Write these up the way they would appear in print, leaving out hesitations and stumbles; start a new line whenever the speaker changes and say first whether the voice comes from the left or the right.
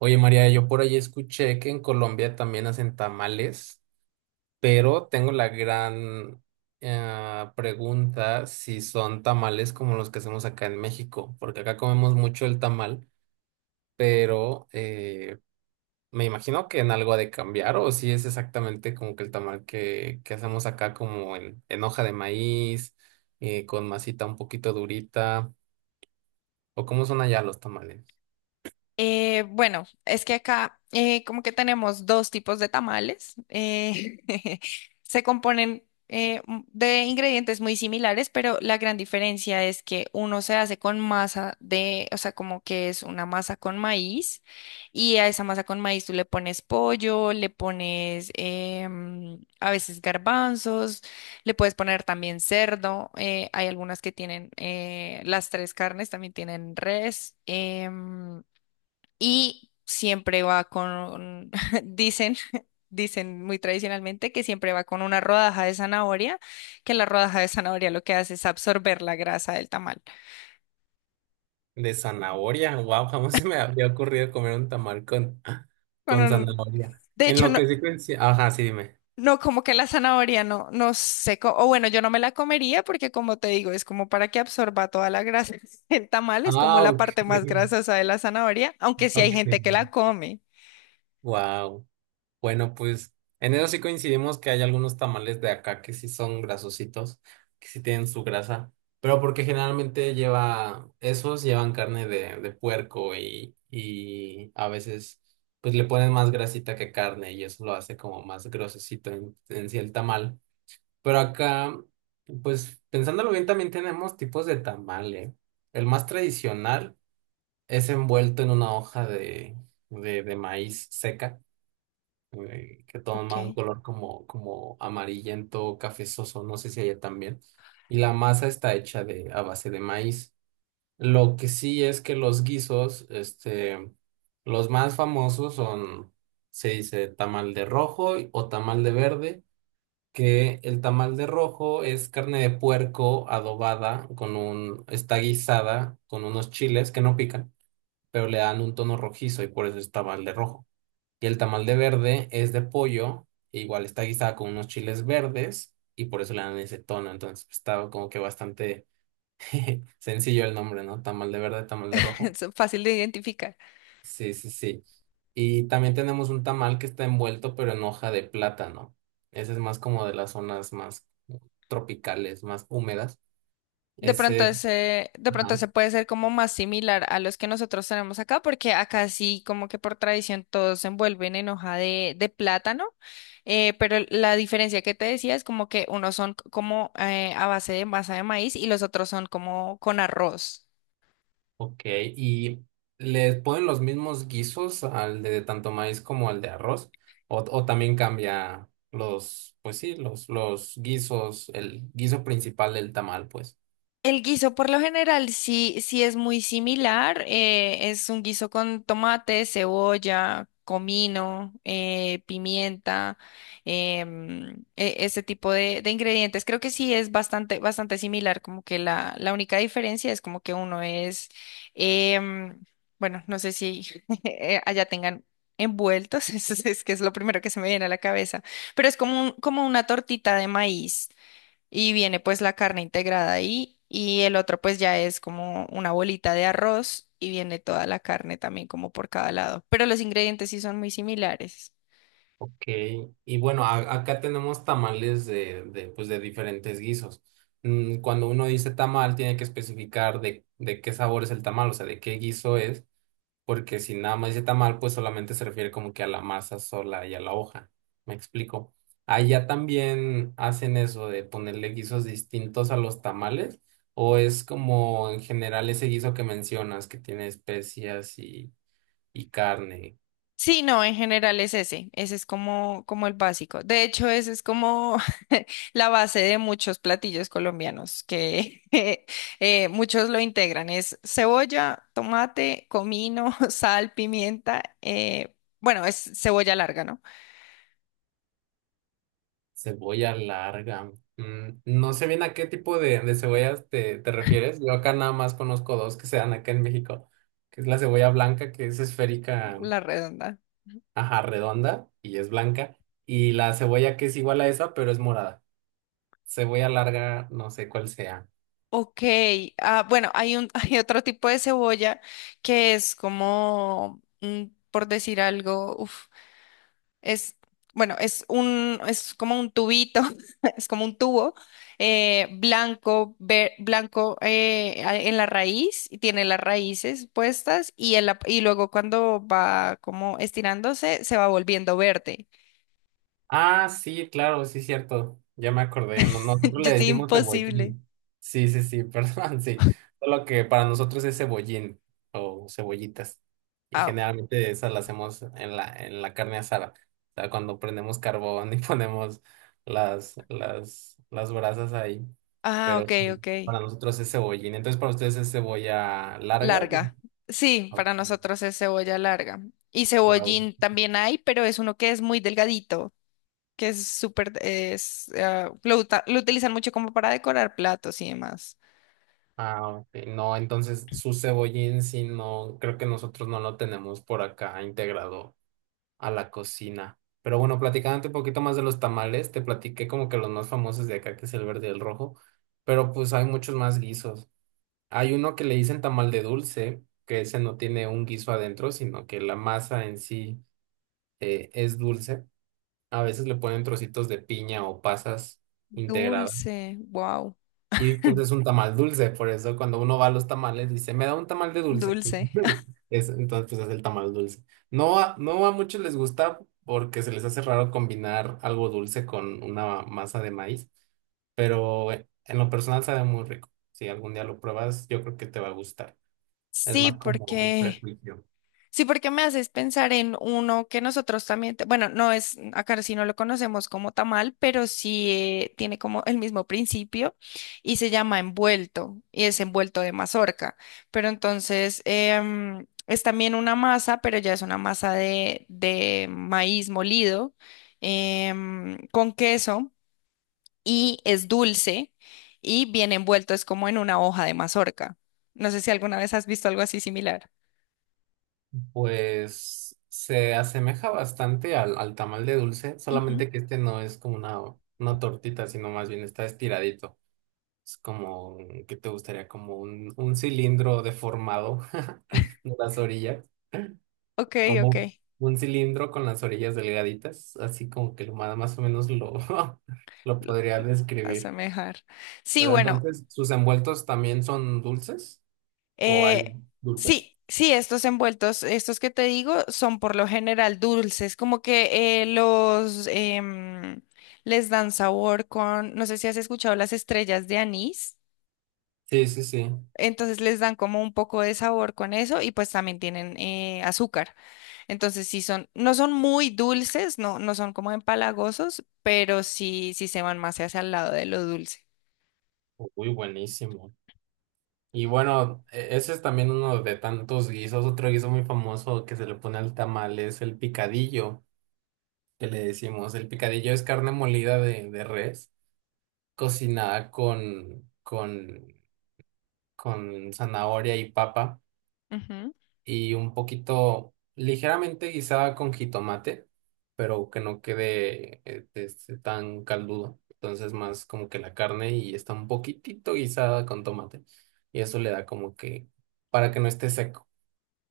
right: Oye, María, yo por ahí escuché que en Colombia también hacen tamales, pero tengo la gran pregunta si son tamales como los que hacemos acá en México, porque acá comemos mucho el tamal, pero me imagino que en algo ha de cambiar, o si es exactamente como que el tamal que hacemos acá como en hoja de maíz, con masita un poquito durita, o cómo son allá los tamales.
left: Bueno, es que acá como que tenemos dos tipos de tamales. Se componen de ingredientes muy similares, pero la gran diferencia es que uno se hace con masa de, o sea, como que es una masa con maíz y a esa masa con maíz tú le pones pollo, le pones a veces garbanzos, le puedes poner también cerdo. Eh, hay algunas que tienen las tres carnes, también tienen res. Y siempre va con, dicen, dicen muy tradicionalmente que siempre va con una rodaja de zanahoria, que la rodaja de zanahoria lo que hace es absorber la grasa del tamal.
right: De zanahoria, wow, jamás se me había ocurrido comer un tamal con,
left: Con
right: con
left: un-
right: zanahoria.
left: de
right: En
left: hecho,
right: lo
left: no,
right: que sí ajá, sí, dime.
left: no, como que la zanahoria no, no sé, o bueno, yo no me la comería porque como te digo, es como para que absorba toda la grasa el tamal, es como
right: Ah,
left: la
right: ok,
left: parte más grasosa de la zanahoria, aunque sí hay
right: ok,
left: gente que la come.
right: wow. Bueno, pues en eso sí coincidimos que hay algunos tamales de acá que sí son grasositos, que sí tienen su grasa, pero porque generalmente lleva, esos llevan carne de puerco y a veces pues le ponen más grasita que carne y eso lo hace como más grosecito en sí el tamal. Pero acá, pues pensándolo bien, también tenemos tipos de tamale. El más tradicional es envuelto en una hoja de maíz seca, que
left: Ok.
right: toma un color como, como amarillento, cafezoso, no sé si allá también. Y la masa está hecha de, a base de maíz. Lo que sí es que los guisos, este, los más famosos son, se dice tamal de rojo o tamal de verde que el tamal de rojo es carne de puerco adobada con un, está guisada con unos chiles que no pican, pero le dan un tono rojizo y por eso es tamal de rojo. Y el tamal de verde es de pollo, e igual está guisada con unos chiles verdes y por eso le dan ese tono. Entonces estaba como que bastante sencillo el nombre, ¿no? Tamal de verde, tamal de rojo.
left: Es fácil de identificar.
right: Sí, sí, sí. Y también tenemos un tamal que está envuelto, pero en hoja de plátano. Ese es más como de las zonas más tropicales, más húmedas. Ese,
left: De pronto ese
right: ajá,
left: puede ser como más similar a los que nosotros tenemos acá, porque acá sí como que por tradición todos se envuelven en hoja de plátano, pero la diferencia que te decía es como que unos son como a base de masa de maíz y los otros son como con arroz.
right: ok. ¿Y le ponen los mismos guisos al de tanto maíz como al de arroz? O también cambia pues sí, los guisos, el guiso principal del tamal, pues?
left: El guiso por lo general sí, sí es muy similar. Eh, es un guiso con tomate, cebolla, comino, pimienta, ese tipo de ingredientes. Creo que sí es bastante, bastante similar. Como que la única diferencia es como que uno es, em, bueno, no sé si allá tengan envueltos, eso es que es lo primero que se me viene a la cabeza, pero es como como una tortita de maíz y viene pues la carne integrada ahí y el otro pues ya es como una bolita de arroz y viene toda la carne también como por cada lado, pero los ingredientes sí son muy similares.
right: Ok, y bueno, acá tenemos tamales pues de diferentes guisos. Mm, cuando uno dice tamal, tiene que especificar de qué sabor es el tamal, o sea, de qué guiso es, porque si nada más dice tamal, pues solamente se refiere como que a la masa sola y a la hoja. ¿Me explico? Allá también hacen eso de ponerle guisos distintos a los tamales, o es como en general ese guiso que mencionas, que tiene especias y carne.
left: Sí, no, en general es ese, ese es como, como el básico. De hecho, ese es como la base de muchos platillos colombianos que muchos lo integran. Es cebolla, tomate, comino, sal, pimienta. Eh, bueno, es cebolla larga, ¿no?
right: Cebolla larga. Mm, no sé bien a qué tipo de cebollas te refieres. Yo acá nada más conozco dos que se dan acá en México, que es la cebolla blanca, que es esférica,
left: La redonda.
right: ajá, redonda y es blanca, y la cebolla que es igual a esa, pero es morada. Cebolla larga, no sé cuál sea.
left: Ok, ah, bueno, hay un, hay otro tipo de cebolla que es como, mm, por decir algo, uf, es, bueno, es un, es como un tubito, es como un tubo blanco, blanco en la raíz, y tiene las raíces puestas y, y luego cuando va como estirándose, se va volviendo verde.
right: Ah, sí, claro, sí, cierto. Ya me acordé. Nosotros le
left: Yo soy
right: decimos
left: imposible.
right: cebollín. Sí, sí, sí, perdón, sí. Solo que para nosotros es cebollín o cebollitas. Y
left: Ah,
right: generalmente esas las hacemos en la carne asada. O sea, cuando prendemos carbón y ponemos las brasas ahí.
left: ah,
right: Pero
left: ok,
right: sí,
left: ok.
right: para nosotros es cebollín. Entonces, para ustedes es cebolla larga. Dije.
left: Larga. Sí, para nosotros es cebolla larga. Y
right: Wow.
left: cebollín también hay, pero es uno que es muy delgadito, que es súper, es, ah, lo, lo utilizan mucho como para decorar platos y demás.
right: Ah, ok. No, entonces su cebollín sí no, creo que nosotros no lo tenemos por acá integrado a la cocina. Pero bueno, platicándote un poquito más de los tamales, te platiqué como que los más famosos de acá, que es el verde y el rojo, pero pues hay muchos más guisos. Hay uno que le dicen tamal de dulce, que ese no tiene un guiso adentro, sino que la masa en sí es dulce. A veces le ponen trocitos de piña o pasas integradas.
left: Dulce, wow,
right: Y pues es un tamal dulce, por eso cuando uno va a los tamales dice, me da un tamal de dulce.
left: dulce.
right: Entonces pues es el tamal dulce. No a muchos les gusta porque se les hace raro combinar algo dulce con una masa de maíz, pero en lo personal sabe muy rico. Si algún día lo pruebas, yo creo que te va a gustar. Es
left: Sí,
right: más como el
left: porque
right: prejuicio.
left: sí, porque me haces pensar en uno que nosotros también, bueno, no es, acá sí no lo conocemos como tamal, pero sí tiene como el mismo principio y se llama envuelto y es envuelto de mazorca. Pero entonces es también una masa, pero ya es una masa de maíz molido con queso y es dulce y bien envuelto, es como en una hoja de mazorca. No sé si alguna vez has visto algo así similar.
right: Pues se asemeja bastante al tamal de dulce,
left: Ujú.
right: solamente que este no es como una tortita, sino más bien está estiradito. Es como, ¿qué te gustaría? Como un cilindro deformado de las orillas,
left: Ok, ok.
right: como un cilindro con las orillas delgaditas, así como que lo más, más o menos lo, lo podría describir.
left: Asemejar. Sí,
right: Pero
left: bueno,
right: entonces, ¿sus envueltos también son dulces? ¿O hay
left: eh,
right: dulces?
left: sí, sí, estos envueltos, estos que te digo, son por lo general dulces, como que los les dan sabor con, no sé si has escuchado las estrellas de anís,
right: Sí, sí, sí.
left: entonces les dan como un poco de sabor con eso y pues también tienen azúcar. Entonces sí son, no son muy dulces, no, no son como empalagosos, pero sí, sí se van más hacia el lado de lo dulce.
right: Uy, buenísimo. Y bueno, ese es también uno de tantos guisos. Otro guiso muy famoso que se le pone al tamal es el picadillo. Que le decimos. El picadillo es carne molida de res, cocinada con zanahoria y papa y un poquito ligeramente guisada con jitomate, pero que no quede tan caldudo. Entonces más como que la carne y está un poquitito guisada con tomate. Y eso le da como que para que no esté seco.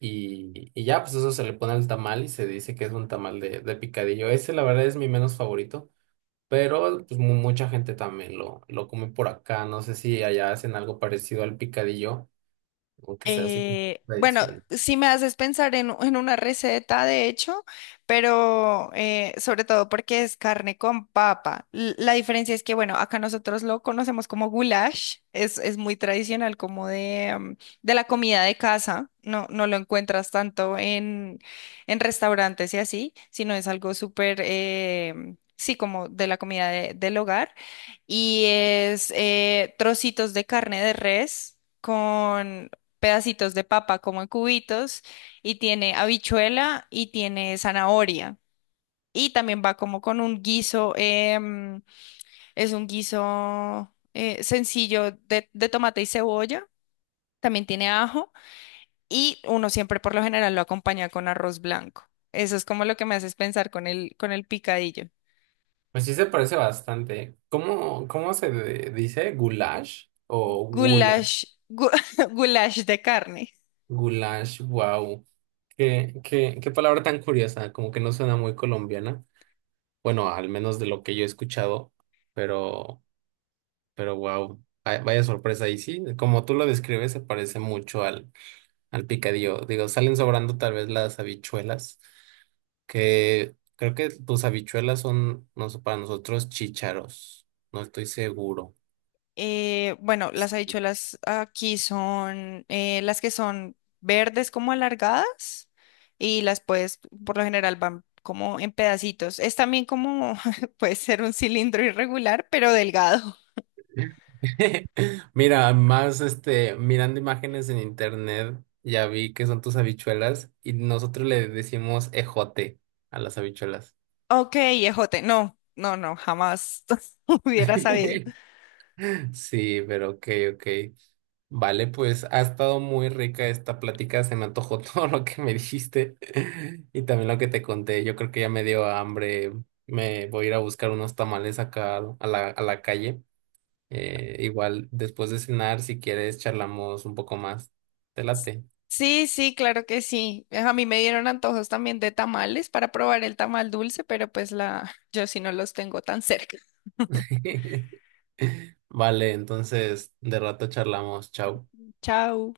right: Y ya, pues eso se le pone al tamal y se dice que es un tamal de picadillo. Ese, la verdad, es mi menos favorito. Pero pues mucha gente también lo come por acá. No sé si allá hacen algo parecido al picadillo o que sea así como
left: Bueno,
right: tradición.
left: sí me haces pensar en una receta, de hecho, pero sobre todo porque es carne con papa. La diferencia es que, bueno, acá nosotros lo conocemos como goulash, es muy tradicional como de, mm, de la comida de casa, no, no lo encuentras tanto en restaurantes y así, sino es algo súper, mm, sí, como de la comida del hogar y es trocitos de carne de res, con pedacitos de papa como en cubitos y tiene habichuela y tiene zanahoria. Y también va como con un guiso, es un guiso sencillo de tomate y cebolla, también tiene ajo y uno siempre por lo general lo acompaña con arroz blanco. Eso es como lo que me haces pensar con el picadillo.
right: Pues sí se parece bastante. ¿Cómo se dice? ¿Goulash o gula?
left: Goulash, gu- goulash de carne.
right: Goulash, wow. Qué palabra tan curiosa. Como que no suena muy colombiana. Bueno, al menos de lo que yo he escuchado. pero Pero wow, vaya sorpresa. Y sí, como tú lo describes, se parece mucho al picadillo. Digo, salen sobrando tal vez las habichuelas, que creo que tus habichuelas son, no sé, para nosotros chícharos. No estoy seguro.
left: Bueno, las habichuelas aquí son las que son verdes como alargadas y las puedes, por lo general van como en pedacitos. Es también como, puede ser un cilindro irregular, pero delgado.
right: Mira, más este, mirando imágenes en internet, ya vi que son tus habichuelas y nosotros le decimos ejote a las habichuelas.
left: Ok, ejote, no, no, no, jamás hubiera sabido.
right: Sí, pero ok, ok. Vale, pues ha estado muy rica esta plática, se me antojó todo lo que me dijiste y también lo que te conté. Yo creo que ya me dio hambre, me voy a ir a buscar unos tamales acá a a la calle. Igual después de cenar, si quieres, charlamos un poco más. Te late.
left: Sí, sí, claro que sí. A mí me dieron antojos también de tamales para probar el tamal dulce, pero pues la, yo sí no los tengo tan cerca.
right: Vale, entonces de rato charlamos. Chao.
left: Chao.